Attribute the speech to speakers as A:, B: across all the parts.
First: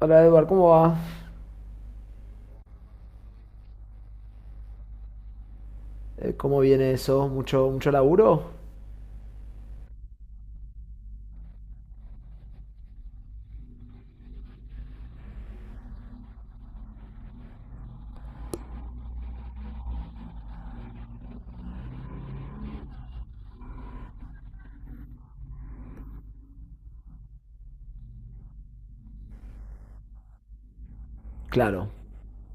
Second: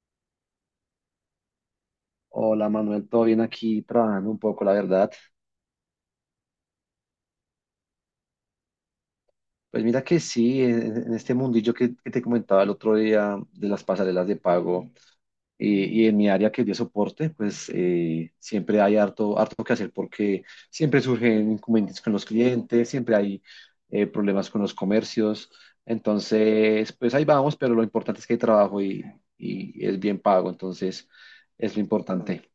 A: Hola Eduard, ¿cómo va?
B: Hola Manuel, todo bien aquí trabajando un poco, la verdad.
A: ¿Cómo viene eso? ¿Mucho laburo?
B: Pues mira que sí, en este mundillo que te comentaba el otro día de las pasarelas de pago y en mi área que es de soporte, pues siempre hay harto que hacer porque siempre surgen inconvenientes con los clientes, siempre hay problemas con los comercios. Entonces, pues ahí vamos, pero lo importante es que hay trabajo y es bien pago, entonces es lo
A: Claro.
B: importante.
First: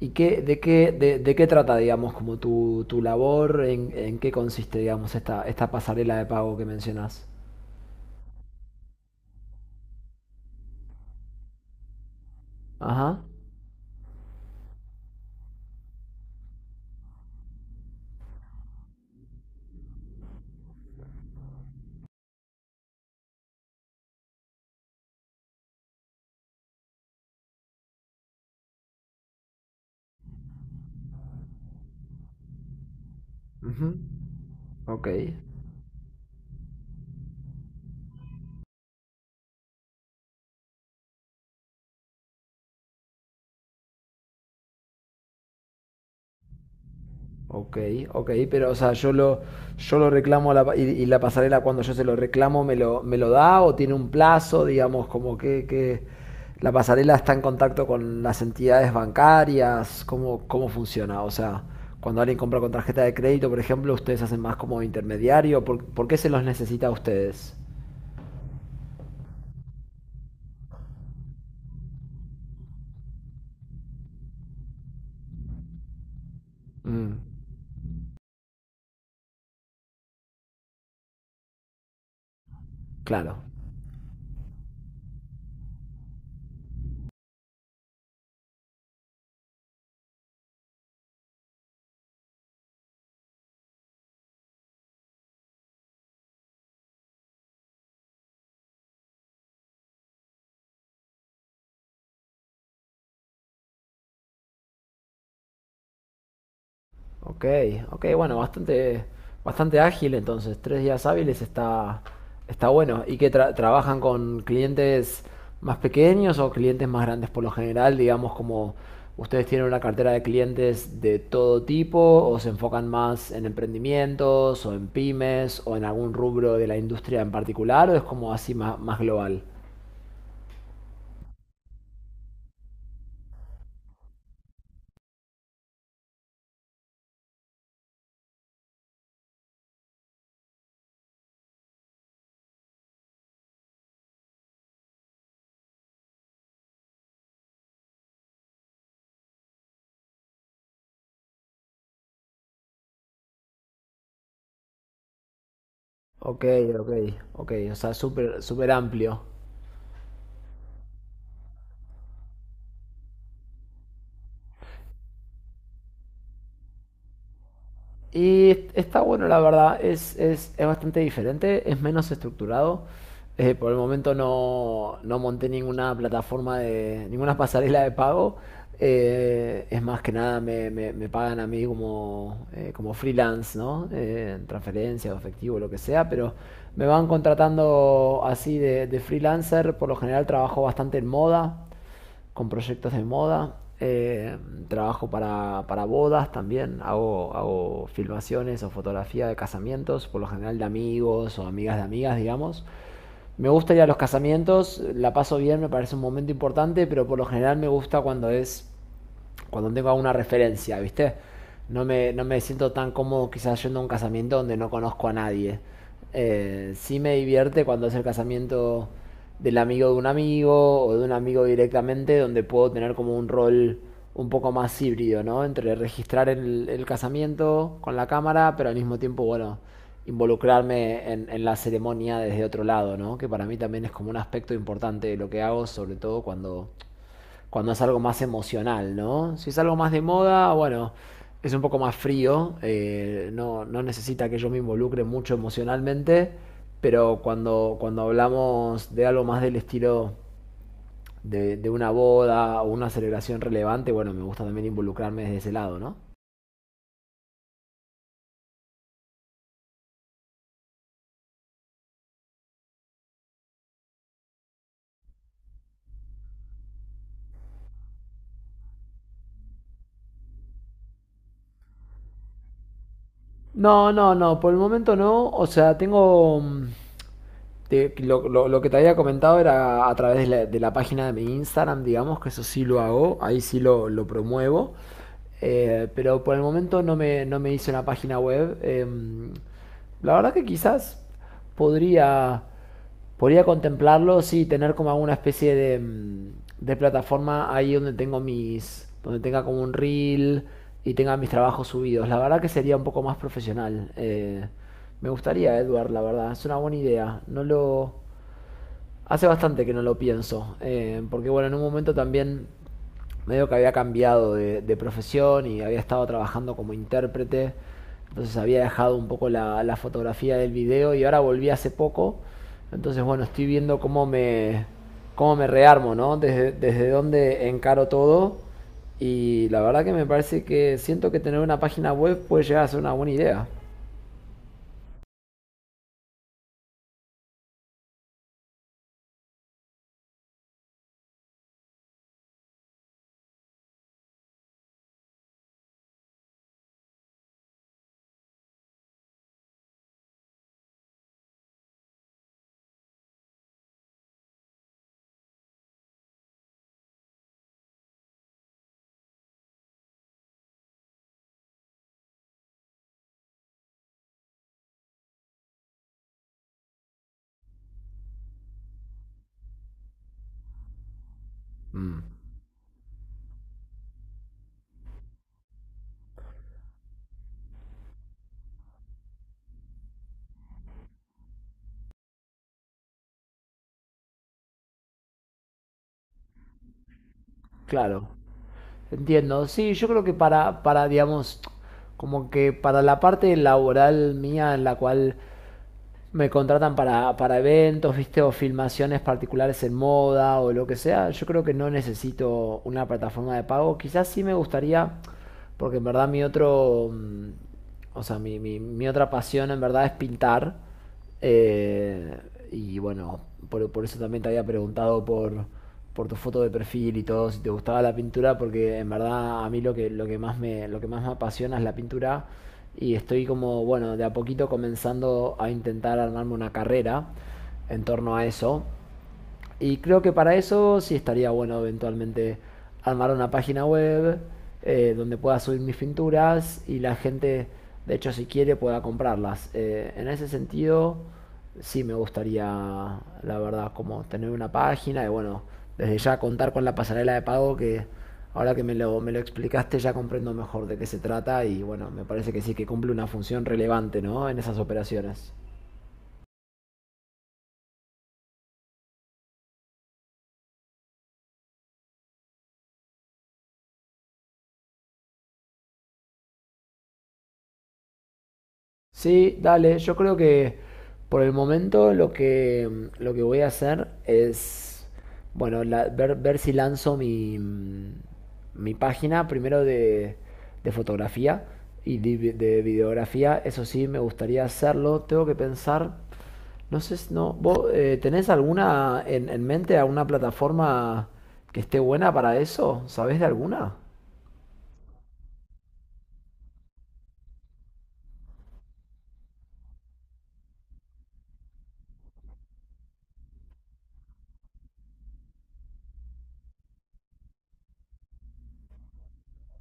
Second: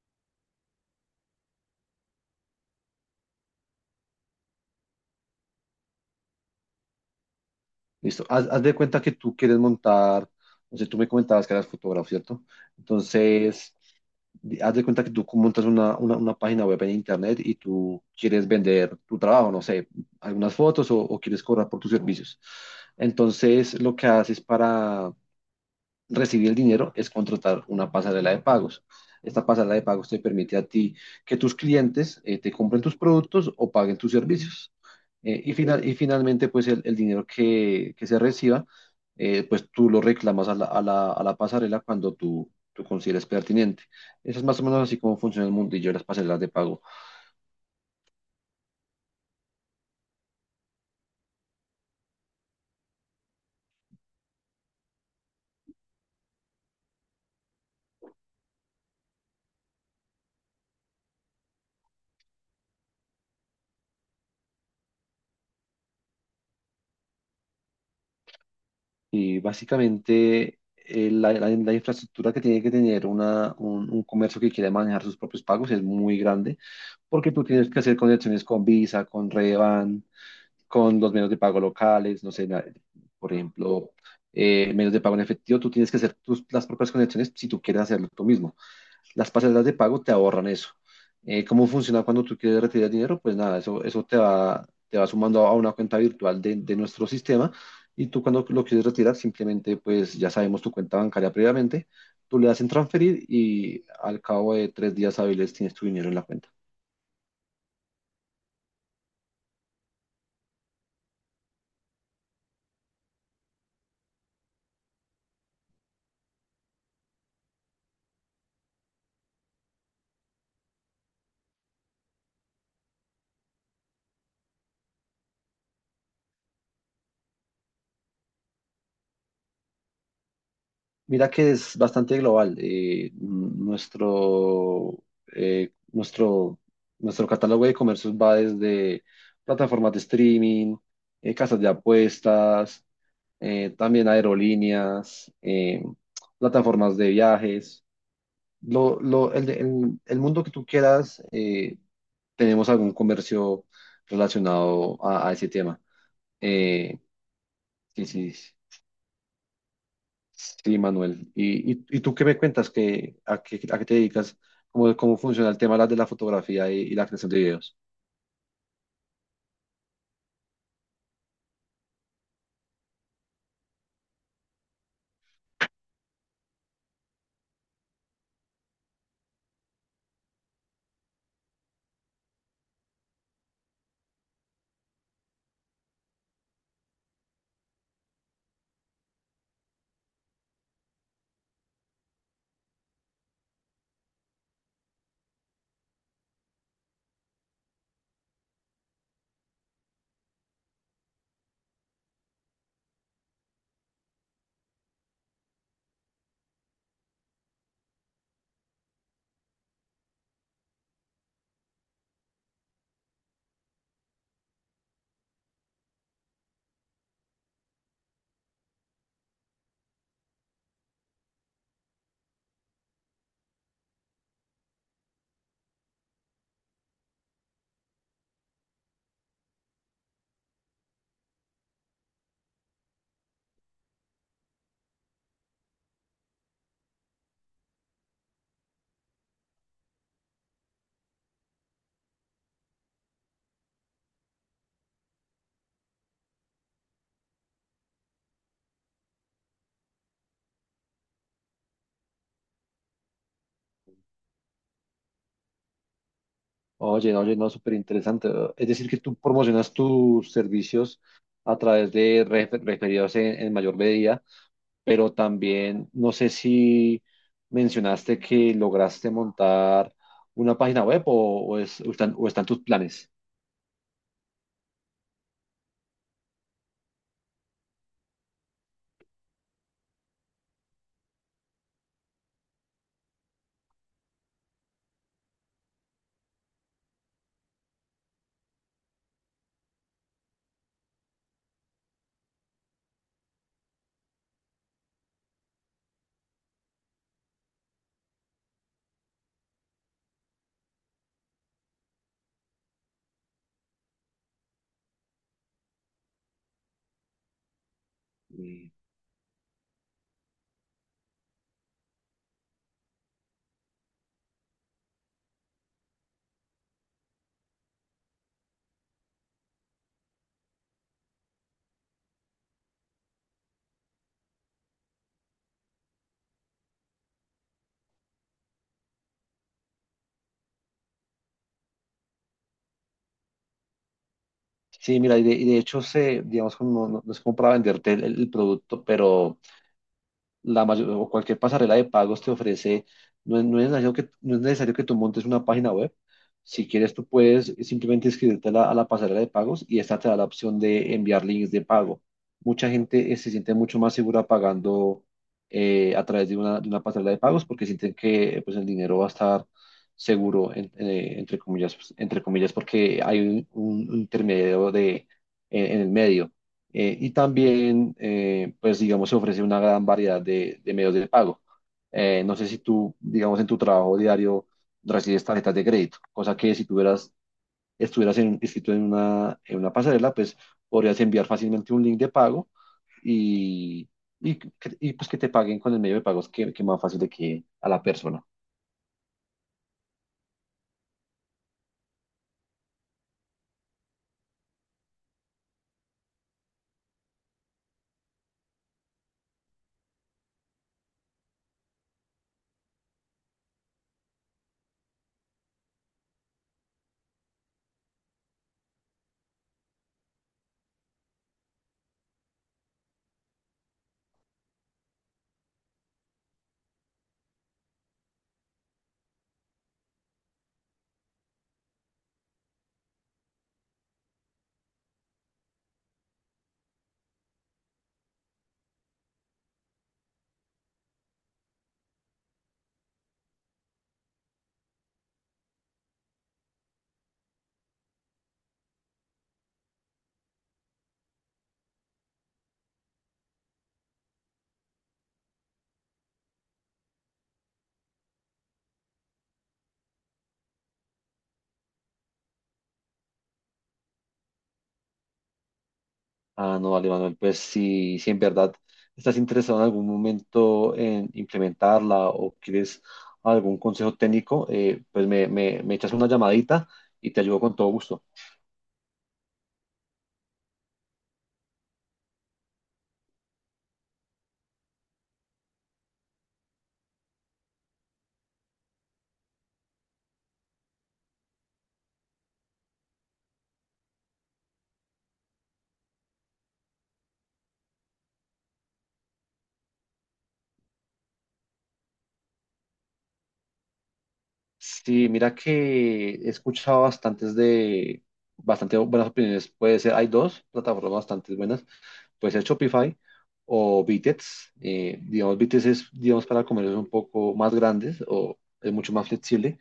A: ¿Y qué, de qué trata, digamos, como tu labor? ¿En qué consiste, digamos, esta pasarela de pago que mencionas?
B: Listo. Haz de cuenta que tú quieres montar, no sé, tú me comentabas que eras fotógrafo, ¿cierto?
A: Ajá.
B: Entonces, haz de cuenta que tú montas una página web en internet y tú quieres vender tu trabajo, no sé, algunas fotos o quieres cobrar por tus servicios. Entonces, lo que haces para recibir el dinero es contratar una pasarela de pagos. Esta pasarela de pagos te permite a ti que tus clientes te compren tus productos o
A: Ujú.
B: paguen tus servicios.
A: Ok.
B: Y finalmente, pues el dinero que se reciba, pues tú lo reclamas a la pasarela cuando tú consideres pertinente. Eso es más o menos así como funciona el mundillo de las pasarelas de pago.
A: Ok, ok, pero o sea, yo lo reclamo a la y la pasarela cuando yo se lo reclamo me lo da o tiene un plazo, digamos, como que la pasarela está en contacto con las entidades bancarias, cómo funciona? O sea, cuando alguien compra con tarjeta de crédito, por ejemplo, ustedes hacen más como intermediario, por qué se los necesita a ustedes?
B: Y básicamente la infraestructura que tiene que tener un comercio que quiere manejar sus propios pagos es muy grande,
A: Mm,
B: porque tú tienes que hacer conexiones con Visa, con Revan, con los medios de pago locales, no sé, por
A: claro.
B: ejemplo, medios de pago en efectivo, tú tienes que hacer tus, las propias conexiones si tú quieres hacerlo tú mismo. Las pasarelas de pago te ahorran eso. ¿Cómo funciona cuando tú quieres retirar dinero? Pues nada, eso, te va sumando a una cuenta virtual de nuestro sistema y tú cuando lo quieres retirar simplemente pues ya sabemos tu cuenta bancaria previamente, tú le das en transferir y al cabo de tres días hábiles tienes tu dinero en la cuenta.
A: Ok, ok, bueno, bastante ágil entonces, tres días hábiles está, está bueno. ¿Y que trabajan con clientes más pequeños o clientes más grandes por lo general? Digamos, como ustedes tienen una cartera de clientes de todo tipo o se enfocan más en emprendimientos o en pymes o en algún rubro de la industria en particular o es como así más global.
B: Mira que es bastante global. Eh, nuestro, Nuestro catálogo de comercios va desde plataformas de streaming, casas de apuestas, también aerolíneas, plataformas de viajes, el mundo que tú quieras, tenemos algún comercio relacionado a ese tema.
A: Ok, ok,
B: Eh,
A: ok, o sea,
B: sí,
A: súper amplio.
B: sí, Manuel. ¿Y tú qué me cuentas? ¿A qué te dedicas? Cómo funciona el tema de la fotografía y la creación de videos?
A: Y está bueno, la verdad, es bastante diferente, es menos estructurado. Por el momento no monté ninguna plataforma de, ninguna pasarela de pago. Es más que nada me pagan a mí como, como freelance, ¿no? En transferencia o efectivo, lo que sea, pero me van contratando así de freelancer. Por lo general trabajo bastante en moda con proyectos de moda. Trabajo para bodas también. Hago filmaciones o fotografía de casamientos, por lo general de amigos o amigas de amigas, digamos. Me gusta ir a los casamientos, la paso bien, me parece un momento importante, pero por lo general me gusta cuando tengo alguna referencia, ¿viste? No me siento tan cómodo quizás yendo a un casamiento donde no conozco a nadie. Sí me divierte cuando es el casamiento del amigo de un amigo o de un amigo directamente, donde puedo tener como un rol un poco más híbrido, ¿no? Entre registrar el casamiento con la cámara, pero al mismo tiempo, bueno, involucrarme en la ceremonia desde otro lado, ¿no? Que para mí también es como un aspecto importante de lo que hago, sobre todo cuando es algo más emocional, ¿no? Si es algo más de moda, bueno, es un poco más frío, no, no necesita que yo me involucre mucho emocionalmente, pero cuando hablamos de algo más del estilo de una boda o una celebración relevante, bueno, me gusta también involucrarme desde ese lado, ¿no?
B: Oye, no, súper interesante. Es decir, que tú promocionas tus servicios a través de referidos en mayor medida pero también no sé si mencionaste que lograste montar una página web o están tus planes.
A: No, no, no, por el momento no, o sea, Lo que te había comentado era a través de la página de mi Instagram, digamos, que eso sí lo hago, ahí sí lo promuevo. Pero por el momento no me hice una página web. La verdad que quizás podría. Podría contemplarlo, sí, tener como alguna especie de de plataforma ahí donde tengo mis, donde tenga como un reel y tenga mis trabajos subidos. La verdad que sería un poco más profesional. Me gustaría, Edward, la verdad, es una buena idea. No lo,
B: Mm.
A: Hace bastante que no lo pienso, porque bueno, en un momento también medio que había cambiado de profesión y había estado trabajando como intérprete, entonces había dejado un poco la fotografía del video y ahora volví hace poco, entonces bueno, estoy viendo cómo me rearmo, ¿no? Desde dónde encaro todo y la verdad que me parece que siento que tener una página web puede llegar a ser una buena idea,
B: Sí, mira, y de hecho, se, digamos, como no, no es como para venderte el producto, pero la mayor, o cualquier pasarela de pagos te ofrece, no es necesario que, no es necesario que tú montes una página web. Si quieres, tú puedes simplemente inscribirte a la pasarela de pagos y esta te da la opción de enviar links de pago. Mucha gente se siente mucho más segura pagando a través de de una pasarela de pagos porque sienten que pues, el dinero va a estar seguro, entre comillas, pues, entre comillas, porque hay un intermediario de, en el medio. Y también, pues digamos, se ofrece una gran variedad de medios de pago. No sé si tú, digamos, en tu trabajo diario recibes tarjetas de crédito, cosa que si tuvieras, estuvieras inscrito en una pasarela, pues podrías enviar fácilmente un link de pago y, pues que te paguen con el medio de pagos que más fácil de que a la
A: claro.
B: persona.
A: Entiendo, sí, yo creo que para, digamos, como que para la parte laboral mía en la cual me contratan para eventos, viste, o filmaciones particulares en moda o lo que sea, yo creo que no necesito una plataforma de pago. Quizás sí me gustaría porque en verdad o sea, mi otra pasión en verdad es pintar. eh, y bueno, por eso también te había preguntado por tu foto de perfil y todo, si te gustaba la pintura, porque en verdad a mí lo que más me apasiona es la pintura. Y estoy como, bueno, de a poquito comenzando a intentar armarme una carrera en torno a eso. Y creo que para eso sí estaría bueno eventualmente armar una página web donde pueda subir mis pinturas y la gente, de hecho, si quiere, pueda comprarlas. En ese sentido, sí me gustaría, la verdad, como tener una página y bueno, desde ya contar con la pasarela de pago que ahora que me lo explicaste ya comprendo mejor de qué se trata y bueno, me parece que sí que cumple una función relevante, ¿no? En esas operaciones.
B: Ah, no, vale, Manuel, pues si en verdad estás interesado en algún momento en implementarla o quieres algún consejo técnico, pues me echas una llamadita y te ayudo con todo gusto.
A: Sí, dale, yo creo que por el momento lo que voy a hacer es, bueno, ver si lanzo mi, mi página primero de fotografía y de, de videografía, eso sí, me gustaría hacerlo, tengo que pensar, no sé, si- no, ¿vos tenés alguna en mente, alguna plataforma que esté buena para eso? ¿Sabés de alguna?
B: Sí, mira que he escuchado bastante buenas opiniones. Puede ser, hay dos plataformas bastante buenas, puede ser Shopify o Bitets. Digamos, Bitets es, digamos, para comercios un poco más grandes o es mucho más flexible.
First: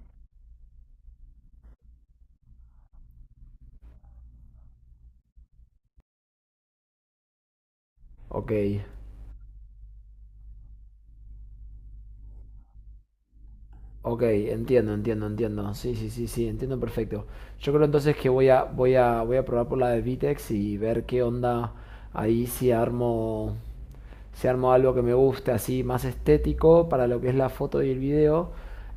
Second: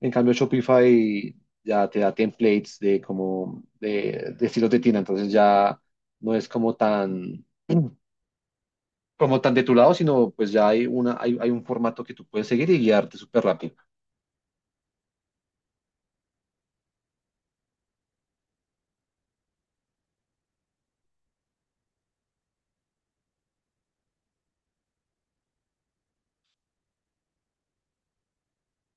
B: En cambio, Shopify ya te da templates de de estilos de tienda, entonces ya no es
A: Ok.
B: como tan de tu lado, sino pues ya hay hay un formato que tú puedes seguir y guiarte súper rápido.
A: Ok, entiendo, entiendo, entiendo. Sí, sí, sí, sí, entiendo perfecto. Yo creo entonces que voy a probar por la de Vitex y ver qué onda ahí si armo algo que me guste, así más estético para lo que es la foto y el video.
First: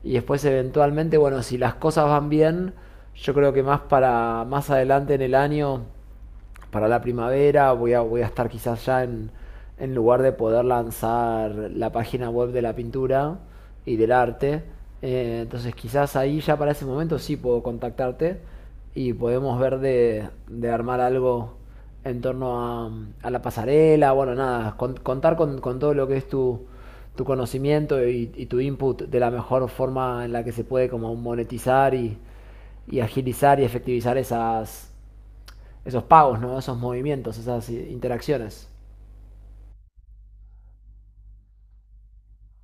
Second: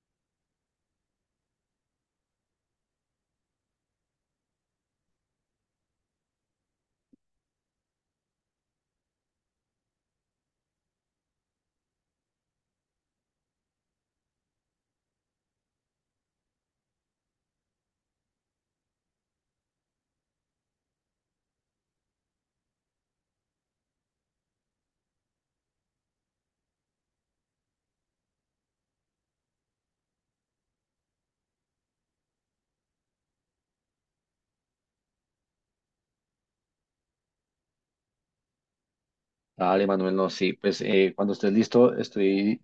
A: Y después eventualmente, bueno, si las cosas van bien, yo creo que más adelante en el año para la primavera voy a estar quizás ya en lugar de poder lanzar la página web de la pintura y del arte. Entonces quizás ahí ya para ese momento sí puedo contactarte y podemos ver de armar algo en torno a la pasarela, bueno, nada, contar con todo lo que es tu, tu conocimiento y tu input de la mejor forma en la que se puede como monetizar y agilizar y efectivizar esas, esos pagos, ¿no? Esos movimientos, esas interacciones.
B: Dale, Manuel, no, sí, pues cuando estés listo estoy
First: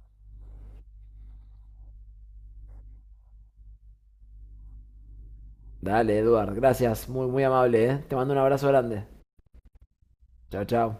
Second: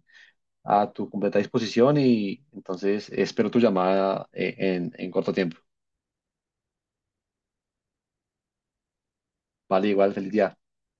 B: a tu completa disposición y entonces espero tu llamada en corto tiempo.
A: Dale, Eduard, gracias, muy amable, ¿eh? Te mando un abrazo grande.
B: Vale, igual, feliz día.
A: Chao, chao.